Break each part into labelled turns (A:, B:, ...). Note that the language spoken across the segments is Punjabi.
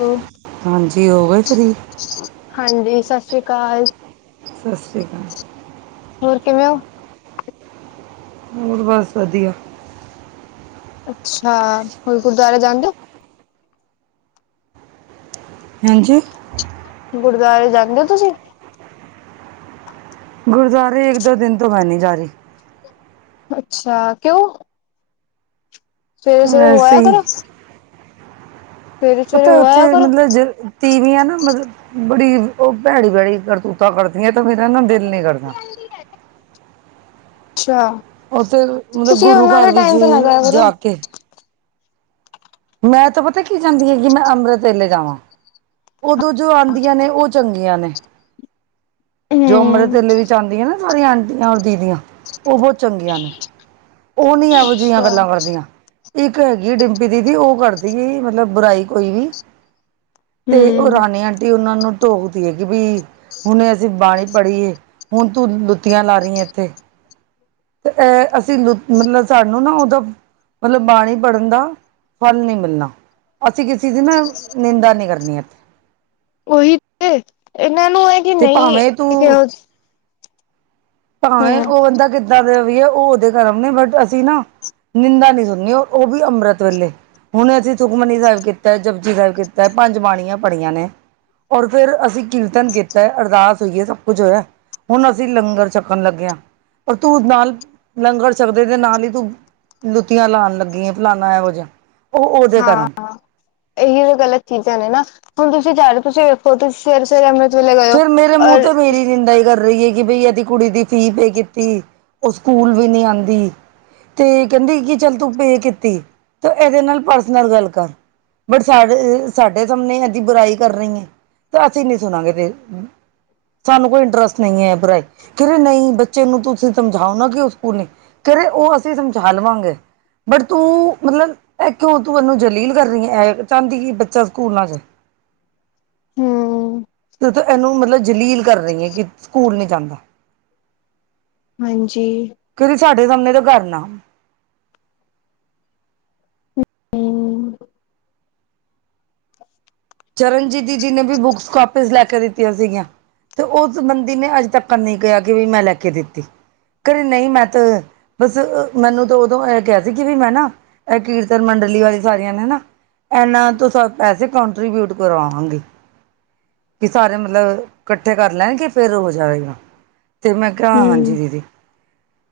A: ਹੈਲੋ
B: ਹਾਂਜੀ ਹੋ ਗਏ ਫਰੀ?
A: ਹਾਂਜੀ ਸਸ ਸ੍ਰੀ ਕਾਲ।
B: ਸਸ ਸ਼੍ਰੀ ਕਾਲ।
A: ਹੋਰ ਕਿਵੇਂ ਓ?
B: ਹੋਰ ਬਸ ਵਧੀਆ।
A: ਅੱਛਾ, ਹੋਰ ਗੁਰਦੁਆਰਾ ਜਾਂਦੇ ਓ?
B: ਹੈਜੀ?
A: ਗੁਰਦੁਆਰੇ ਜਾਂਦੇ ਓ ਤੁਸੀਂ?
B: ਗੁਰਦੁਆਰੇ ਇੱਕ- ਦੋ ਦਿਨ ਤੋਂ ਮੈਂ ਨੀ ਜਾ ਰਹੀ।
A: ਅੱਛਾ, ਕਿਉਂ? ਸਵੇਰ-ਸਵੇਰੇ ਹੋ ਆਯਾ
B: ਵੈਸੇ ਹੀ
A: ਕਰੋ। ਸਵੇਰੇ ਸਵੇਰੇ
B: ਪਤਾ
A: ਹੋ ਆਇਆ
B: ਓਥੇ
A: ਕਰੋ।
B: ਮਤਲਬ ਜ ਤੀਵੀਆਂ ਨਾ ਮਤਲਬ ਬੜੀ ਓ ਪੈੜੀ-ਪੈੜੀ ਕਰਤੂਤਾਂ ਕਰਦੀਆਂ ਤਾਂ ਮੇਰਾ ਨਾ ਦਿਲ ਨੀ ਕਰਦਾ।
A: ਅੱਛਾ।
B: ਓਥੇ ਮਤਲਬ
A: ਤੁਸੀਂ
B: ਗੁਰੂ
A: ਉਹਨਾਂ
B: ਘੱਰ
A: ਦੇ
B: ਵਿੱਚ
A: ਟਾਈਮ ਤੇ ਨਾ ਜਾਇਆ ਕਰੋ
B: ਜਾ ਕੇ। ਮੈਂ ਤਾਂ ਪਤਾ ਕੀ ਚਾਂਦੀ ਹੈਗੀ ਮੈਂ ਅੰਮ੍ਰਿਤ ਵੇਲੇ ਜਾਵਾਂ। ਓਦੋਂ ਜੋ ਆਂਦੀਆਂ ਨੇ ਓ ਚੰਗੀਆਂ ਨੇ। ਜੋ ਅੰਮ੍ਰਿਤ
A: ਹੂੰ
B: ਵੇਲੇ ਵਿੱਚ ਆਂਦੀਆਂ ਨਾ ਸਾਰੀਆਂ ਆਂਟੀਆਂ ਔਰ ਦੀਦੀਆਂ ਓ ਬੋ ਚੰਗੀਆਂ ਨੇ। ਓ ਨੀ ਐਹੋ ਜੀਆਂ
A: ਅੱਛਾ
B: ਗੱਲਾਂ ਕਰਦੀਆਂ। ਇੱਕ ਹੈਗੀ ਡਿੰਪੀ ਦੀਦੀ ਓ ਕਰਦੀ ਏ ਮਤਲਬ ਬੁਰਾਈ ਕੋਈ ਵੀ ਤੇ ਓ
A: ਹੂੰ
B: ਰਾਣੀ ਆਂਟੀ ਉਨਾਂ ਨੂੰ ਟੋਕਦੀ ਹੈਗੀ ਬੀ ਹੁਣੇ ਅਸੀਂ ਬਾਣੀ ਪੜ੍ਹੀ ਏ ਹੁਣ ਤੂੰ ਲੁੱਤੀਆਂ ਲਾ ਰੀਐ ਐੱਥੇ। ਤੇ ਅ ਅਸੀਂ ਲੁ ਮਤਲਬ ਸਾਨੂੰ ਨਾ ਉਦਾ ਮਤਲਬ ਬਾਣੀ ਪੜਨ ਦਾ ਫਲ ਨੀ ਮਿਲਣਾ। ਅਸੀਂ ਕਿਸੀ ਦੀ ਨਾ ਨਿੰਦਾ ਨੀ ਕਰਨੀ ਐ
A: ਓਈ ਤੇ ਏਨਾਂ ਨੂੰ ਐ ਕੀ
B: ਤੇ
A: ਨਈ
B: ਭਾਵੇਂ
A: ਇੱਕ
B: ਤੂੰ
A: ਰੋਜ
B: ਭਾਵੇਂ ਓ ਬੰਦਾ ਕਿੱਦਾਂ ਦਾ ਵੀ‌ ਏ ਓ ਓਦੇ ਕਰਮ ਨੇ ਬਟ ਅਸੀਂ ਨਾ ਨਿੰਦਾ ਨੀ ਸੁਣਨੀ ਓ ਵੀ ਅੰਮ੍ਰਿਤ ਵੇਲੇ। ਹੁਣ ਅਸੀਂ ਸੁਖਮਨੀ ਸੈਬ ਕੀਤੈ, ਜਪਜੀ ਸਾਇਬ ਕੀਤੈ, ਪੰਜ ਬਾਣੀਆਂ ਪੜੀਆਂ ਨੇ ਔਰ ਫੇਰ ਅਸੀਂ ਕੀਰਤਨ ਕੀਤਾ ਅਰਦਾਸ ਹੋਈਏ ਸਭ ਕੁੱਛ ਹੋਇਆ ਹੁਣ ਅਸੀਂ ਲੰਗਰ ਛੱ ਕਣ‌ ਲੱਗੇ ਆ ਔਰ‌ ਤੂੰ ਨਾਲ ਲੰਗਰ ਛਕਦੇ ਤੇ ਨਾਲ ਹੀ ਤੂੰ ਲੁਤੀਆ ਲਾਣ ਲੱਗੀ ਏ ਫਲਾਣਾ ਐਹੋ ਜੇਹਾ।
A: ਹਾਂ-ਹਾਂ ਏਹੀਓ ਗਲਤ ਚੀਜ਼ਾਂ ਨੇ ਨਾ ਹੁਣ ਤੁਸੀਂ ਜਾਰੇ ਤੁਸੀਂ ਵੇਖੋ ਤੁਸੀਂ ਫੇਰ ਸਵੇਰੇ ਅਮ੍ਰਿਤ ਵੇਲੇ ਗਏ। ਹੋ
B: ਫਿਰ ਮੇਰੇ ਮੂੰਹ
A: ਔਰ
B: ਤੇ ਮੇਰੀ ਨਿੰਦਾ ਈ ਕਰ ਰਈ ਐ ਕਿ ਬਈ ਏਦੀ ਕੁੜੀ ਦੀ ਫੀਸ ਪੇ ਕੀਤੀ, ਓ ਸਕੂਲ ਵੀ ਨੀ ਆਂਦੀ ਤੇ ਕੈੰਦੀ ਕੀ ਚਲ ਤੂੰ ਪੇ ਕੀਤੀ ਤੇ ਐਦੇ ਨਾਲ ਪਰਸਨਲ ਗੱਲ ਕਰ। ਸਾਡੇ ਸਾਹਮਣੇ ਐਦੀ ਬੁਰਾਈ ਕਰ ਰਈ ਏ ਤੇ‌ ਅਸੀ ਨਈ ਸੁਣਾਂਗੇ ਤੇਰੀ ਹਾਂ। ਸਾਨੂੰ ਕੋਈ ਇੰਟਰਸਟ ਨਈ ਐ ਬੁਰਾਈ ਕੈ ਰੇ ਨਈ ਬੱਚੇ ਨੂੰ ਤੁਸੀਂ ਸਮਝਾਓ ਨਾ ਕਿ ਓ‌ ਸਕੂਲ ਨਈ ਕੈ ਰੇ ਓ ਅਸੀਂ ਸਮਝਾ ਲਵਾਂਗੇ। ਬਟ ਤੂੰ ਮਤਲਬ ਐ ਕਿਉਂ ਤੂੰ ਐਨੂੰ ਜਲੀਲ ਕਰ ਰੀ‌ ਏ ਐ ਕਿ ਚਾਹੰਦੀ ਕਿ ਬੱਚਾ ਸਕੂਲ ਨਾ ਜਾਏ।
A: ਹੂੰ।
B: ਤੂੰ ਤੇ ਐਨੂੰ ਮਤਲਬ ਜਲੀਲ ਕਰ ਰਈ ਏ ਕਿ ਸਕੂਲ ਨੀ ਜਾਨਾ।
A: ਹਾਂਜੀ
B: ਕਦੀ ਸਾਡੇ ਸਾਮਣੇ ਤੇ ਕਰ ਨਾ।
A: ਹੂੰ
B: ਚਰਨਜੀਤ ਦੀਦੀ ਨੇ ਵੀ ਬੁੱਕਸ ਕਾਪਿਸ ਲੈ ਕੇ ਦਿੱਤੀਆਂ ਸੀਗੀਆਂ। ਤੇ ਉਸ ਬੰਦੀ ਨੇ ਅੱਜ ਤੱਕ ਨੀ ਕੇਆ ਕਿ ਵੀ ਮੈਂ ਲੈ ਕੇ ਦਿੱਤੀ ਘਰੇ ਨਈ ਮੈਂ ਤੇ ਬਸ, ਮੈਨੂੰ ਤਾਂ ਉਦੋਂ ਐ ਕੇਆ ਸੀ ਵੀ ਮੈਂ ਨਾ ਐ ਕੀਰਤਨ ਮੰਡਲੀ ਵਾਲੀ ਸਾਰੀਆਂ ਨੇ ਨਾ ਐਨਾਂ ਤੋਂ ਸ ਪੈਸੇ ਕਾਂਟ ਰੀਬਿਊਟ ਕਰਵਾਵਾਂਗੀ। ਕਿ ਸਾਰੇ ਮਤਲਬ ਕੱਠੇ ਕਰ ਲੈਣਗੇ ਫੇਰ ਹੋ ਜਾਵੇਗਾ। ਤੇ ਮੈਂ ਕੇਆ
A: ਹੂੰ
B: ਹਾਂਜੀ ਦੀਦੀ।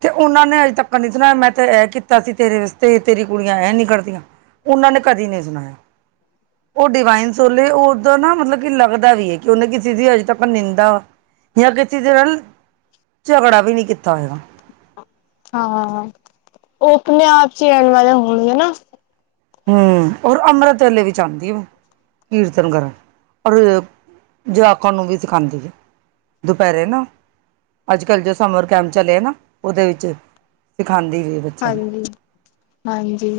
B: ਤੇ ਓਨਾਂ ਨੇ ਅੱਜ ਤੱਕ ਨੀ ਸੁਣਾਇਆ ਮੈਂ ਤੇ ਐ ਕੀਤਾ ਸੀ ਤੇਰੇ ਆਸਤੇ ਤੇ ਤੇਰੀ ਕੁੜੀਆਂ ਐ ਨੀ ਕਰਦੀਆਂ। ਓਨਾਂ ਨੇ ਕਦੀ ਨੀ ਸੁਣਾਯਾ ਓ ਡਿਵਾਈਨ ਸੋਲ ਏ ਉਦਾ ਨਾ ਮਤਲਬ ਕਿ ਲੱਗ ਤਾ ਵੀ ਏ ਕਿ ਉਨੇ ਕਿਸੇ ਦੀ ਅਜੇ ਤੱਕ ਨਿੰਦਾ, ਜਾਂ ਕਿਸੇ ਦੀ ਨਾਲ ਝਗੜਾ ਵੀ ਨਈ ਕੀਤਾ ਹੈਗਾ।
A: ਹਾਂ, ਉ ਆਪਣੇ ਆਪ ਚ ਈ ਰੈਣ ਵਾਲੇ ਹੋਣਗੇ ਨਾ।
B: ਹੂੰ ਔਰ ਅੰਮ੍ਰਿਤ ਵੇਲੇ ਵਿੱਚ ਆਂਦੀ ਆ। ਕੀਰਤਨ ਕਰਨ ਔਰ ਜਵਾਕਾਂ ਨੂੰ ਵੀ ਸਿਖਾਂਦੀ ਐ। ਦੁਪੈਰੇ ਨਾ। ਅੱਜ ਕੱਲ੍ਹ ਜੋ ਸਮਰ ਕੈਂਪ ਚਲੇ ਆ ਨਾ ੳਦੇ ਵਿੱਚ ਸਿਖਾਂਦੀ ਵੀ ਏ।
A: ਹਾਂਜੀ-ਹਾਂਜੀ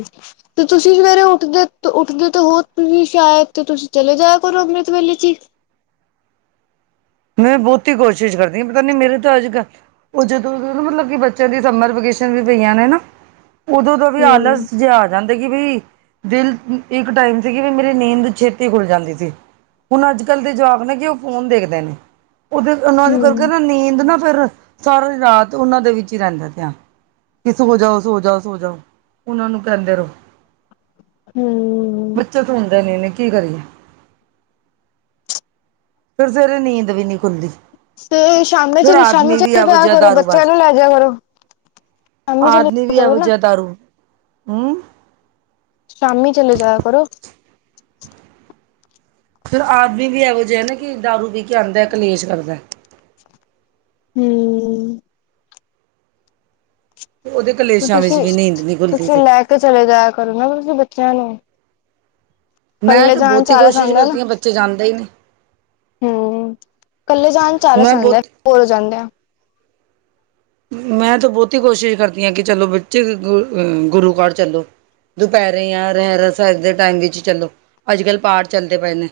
A: ਤੇ ਤੁਸੀਂ ਸਵੇਰੇ ਉੱਠਦੇ-ਉੱਠਦੇ ਤੇ ਹੋ ਸ਼ਾਇਦ ਤੇ ਤੁਸੀਂ ਚਲੇ ਜਾਇਆ ਕਰੋ ਅੰਮ੍ਰਿਤ ਵੇਲੇ ਚ ਈ।
B: ਮੈਂ ਬੋਤੀ ਕੋਸ਼ਿਸ਼ ਕਰਦੀ ਹਾਂ, ਪਤਾ ਨਈ ਮੇਰੇ ਤਾਂ ਅੱਜ ਕੱਲ੍ਹ ਉ ਜਦ ਮਤਲਬ ਕਿ ਬੱਚਿਆਂ ਦੀ ਸਮਰ ਵਕੇਸ਼ਨ ਵੀ ਪਈਆਂ ਨੇ ਨਾ ਉਦੋਂ ਤੋਂ ਵੀ
A: ਹਮ
B: ਆਲਸ ਜੇਹਾ ਜਾਂਦੇ ਕਿ ਵੀ ਦਿਲ ਇੱਕ ਟਾਈਮ ਸੀ ਕਿ ਵੀ ਮੇਰੀ ਨੀਂਦ ਛੇਤੀ ਖੁੱਲ ਜਾਂਦੀ ਸੀ। ਹੁਨ ਅੱਜ ਕੱਲ੍ਹ ਦੇ ਜਵਾਕ ਨੇ ਕਿ ਉ ਫੋਨ ਦੇਖਦੇ ਨੇ। ਉਦੇ ਉਨਾ ਦੇ
A: ਹਮ
B: ਕਰਕੇ ਨਾ ਨੀਂਦ ਨਾ ਫੇਰ ਸਾਰੀ ਰਾਤ ਉਨਾਂ ਦੇ ਵਿੱਚ ਈ ਰੈਂਦਾ ਤੇਆਨ। ਕਿ ਸੋ ਜਾੳ ਸੋ ਜਾੳ ਸੋ ਜਾਣ, ਉਨਾ ਨੂੰ ਕੈਂਦੇ ਰੳ।
A: ਹਮ
B: ਬੱਚੇ ਤੇ ਸੁਂਦੇ ਨੀ ਇਨ ਕੀ ਕਰੀਏ ਫੇਰ ਸਵੇਰੇ ਨੀਂਦ ਵੀ ਨੀ ਖੁੱਲਦੀ।
A: ਤੇ ਸ਼ਾਮ ਚ
B: ਫਿਰ ਆਦਮੀ
A: ਸ਼ਾਮੀ
B: ਵੀ
A: ਚਲ
B: ਇਹੋ
A: ਜਾਆ
B: ਜਿਹਾ
A: ਕਰੋ, ਬੱਚਿਆਂ
B: ਦਾਰੂਬਾਜ਼
A: ਨੂੰ ਲੈ ਜਾਆ ਕਰੋ। ਸ਼ਾਮੀ ਚਲੇ
B: ਆਦਮੀ
A: ਜਾਇਆ
B: ਵੀ
A: ਕਰੋ
B: ਏਵੋ
A: ਨਾ
B: ਜਿਆ ਦਾਰੂ ਹੂੰ
A: ਸ਼ਾਮੀ ਚਲੇ ਜਾਆ ਕਰੋ।
B: ਫੇਰ ਆਦਮੀ ਵੀ ਏਵੋ ਜਿਆ ਨਾ ਕਿ ਦਾਰੂ ਪੀ ਕੇ ਆਂਦੈ ਕਲੇਸ਼ ਕਰਦੈ।
A: ਹੂੰ
B: ਉਦੇ
A: ਤੇ
B: ਕਲੇਸ਼ਾਂ ਵਿੱਚ
A: ਤੁਸੀਂ
B: ਵੀ ਨੀਂਦ ਨ ਖੁਲਦੀ
A: ਤੁਸੀਂ
B: ਸੀ।
A: ਲੈ ਚਲੇ ਜਾਆ ਕਰੋ ਨਾ ਤੁਸੀਂ ਬੱਚਿਆਂ ਨੂੰ।
B: ਮੈਂ
A: ਕੱਲੇ
B: ਤੇ
A: ਜਾਣ ਚ
B: ਬਹੁਤੀ
A: ਆਲਸ
B: ਕੋਸ਼ਿਸ਼
A: ਆਉਂਦਾ
B: ਕਰਦੀ ਆਂ, ਬੱਚੇ ਜਾਂਦੇ ਈ ਨਈ।
A: ਹੂੰ, ਕੱਲੇ ਜਾਣ ਚ ਆਲਸ
B: ਮੈਂ
A: ਆਂਦੈ
B: ਬਹੁਤ
A: ਬੋਰ ਹੋ ਜਾਂਦੇ ਆ
B: ਮੈਂ ਤਾਂ ਬਹੁਤੀ ਕੋਸ਼ਿਸ਼ ਕਰਦੀ ਆਂ ਕਿ ਚਲੋ ਬੱਚੇ ਗੁਰੂ ਕਾਰ ਚੱਲੋ ਦੁਪੈਰੇ ਯਾਂ ਰਹਿਰਾਸ ਸਾਹਿਬ ਦੇ ਟਾਈਮ ਵਿੱਚ ਈ ਚਲੋ, ਅੱਜ ਕੱਲ੍ਹ ਪਾਠ ਚੱਲਦੇ ਪਏ ਨੇ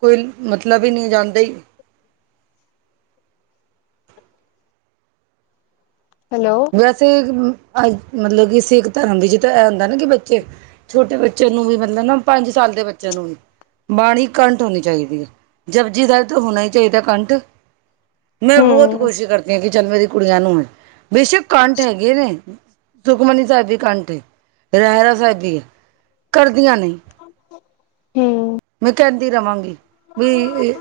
B: ਕੋਈ ਮਤਲਬ ਈ ਨਈ ਜਾਂਦੇ ਈ।
A: ਹੈਲੋ।
B: ਵੈਸੇ ਅਜ ਮਤਲਬ ਕਿ ਸਿੱਖ ਧਰਮ ਦੇ ਵਿਚ ਐ ਹੁੰਦਾ ਨਾ ਕਿ ਬੱਚੇ ਛੋਟੇ ਬੱਚੇ ਬੱਚੇ ਨੂੰ ਵੀ ਮਤਲਬ ਨਾ ਪੰਜ ਸਾਲ ਦੇ ਬੱਚੇ ਨੂੰ ਵੀ। ਬਾਣੀ ਕੰਟ ਹੋਨੀ ਚਾਈਦੀ ਏ, ਜਪਜੀ ਸੈਬ ਤੇ ਹੋਨਾ ਈ ਚਾਈਦਾ ਕੰਟ। ਮੈਂ ਬੋਤ
A: ਹਮ
B: ਕੋਸ਼ਿਸ਼ ਕਰਦੀ ਹਾਂ ਕਿ ਚਲ ਮੇਰੀ ਕੁੜੀਆਂ ਨੂੰ ਹੈ। ਬੇਸ਼ੱਕ ਕੰਠ ਹੈਗੇ ਨੇ, ਸੁਖਮਨੀ ਸਾਹਿਬ ਵੀ ਕੰਠ ਏ। ਰਹਰਾਸ ਸਾਹਿਬ ਬੀ ਐ, ਕਰਦੀਆਂ ਨਈ।
A: ਹਾਂ [inaudible]
B: ਮੈਂ ਕੈਂਦੀ ਰਵਾਂਗੀ। ਵੀ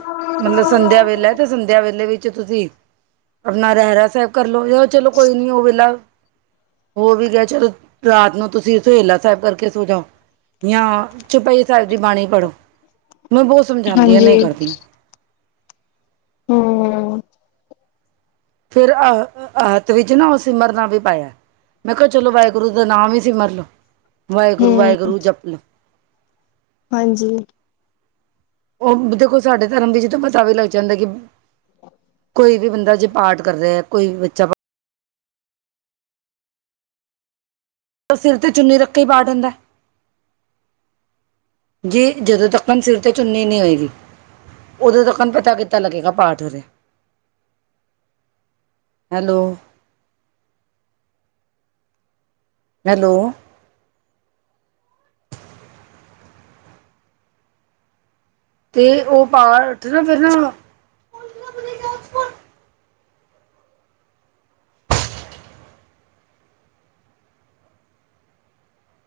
B: ਮਤਲਬ ਸੰਧਿਆ ਵੇਲਾ ਏ, ਤੇ ਸੰਧਿਆ ਵੇਲੇ ਵਿ ਚ ਤੁਸੀਂ। ਆਪਨਾ ਰਹਿਰਾਸ ਸਾਹਿਬ ਕਰਲੋ ਯਾ ਚਲੋ ਕੋਈ ਨੀ ਉ ਵੇਲਾ ਹੋ ਵੀ ਗਿਆ ਚਲੋ ਰਾਤ ਨੂੰ ਤੁਸੀਂ ਸਸਹੇਲਾ ਸਾਹਿਬ ਕਰਕੇ ਸੋ ਜਾਓ ਯਾਂ ਚੋਪਈ ਸੈਬ ਦੀ ਬਾਣੀ ਪੜ੍ਹੋ, ਮੈ ਬੋਤ ਸਮਝਾਦੀ ਆਂ ਨਈ
A: ਹਾਂਜੀ,
B: ਕਰਦੀਆਂ।
A: ਹੂੰ
B: ਫੇਰ ਆ ਹਾਥ ਵਿੱਚ ਨਾ ਉ ਸਿਮਰਨਾ ਵੀ ਪਾਇਐ। ਮੈਂ ਕਿਹਾ ਚਲੋ ਵਾਹਿਗੁਰੂ ਦਾ ਨਾਮ ਹੀ ਸਿਮਰਲੋ, ਵਾਹਿਗੁਰੂ,
A: ਹੂੰ,
B: ਵਾਹਿਗੁਰੂ ਜਪ ਲੋ।
A: ਹਾਂਜੀ।
B: ਉਹ ਦੇਖੋ ਸਾਡੇ ਧਰਮ ਦੀ ਜਿਥੋ ਪਤਾ ਵੀ ਲੱਗ ਜਾਂਦਾ ਕਿ ਕੋਈ ਵੀ ਬੰਦਾ ਜੇ ਪਾਠ ਕਰ ਰਿਹਾ, ਕੋਈ ਵੀ ਬੱਚਾ ਸਿਰ ਤੇ ਚੁੰਨੀ ਰੱਖੇ ਹੀ ਬਾਠ ਹਿੰਦਾ। ਜੀ ਜਦੋਂ ਤੱਕਨ ਸਿਰ ਤੇ ਚੁੰਨੀ ਨਹੀਂ ਹੋਏਗੀ। ਉਦੋਂ ਤੱਕਨ ਪਤਾ ਕਿਤਾ ਲੱਗੇਗਾ ਪਾਠ ਉਰੇ ਹੈਲੋ ਹੈਲੋ ਤੇ ਉਹ ਪਾਠ ਨਾ ਫਿਰ ਨਾ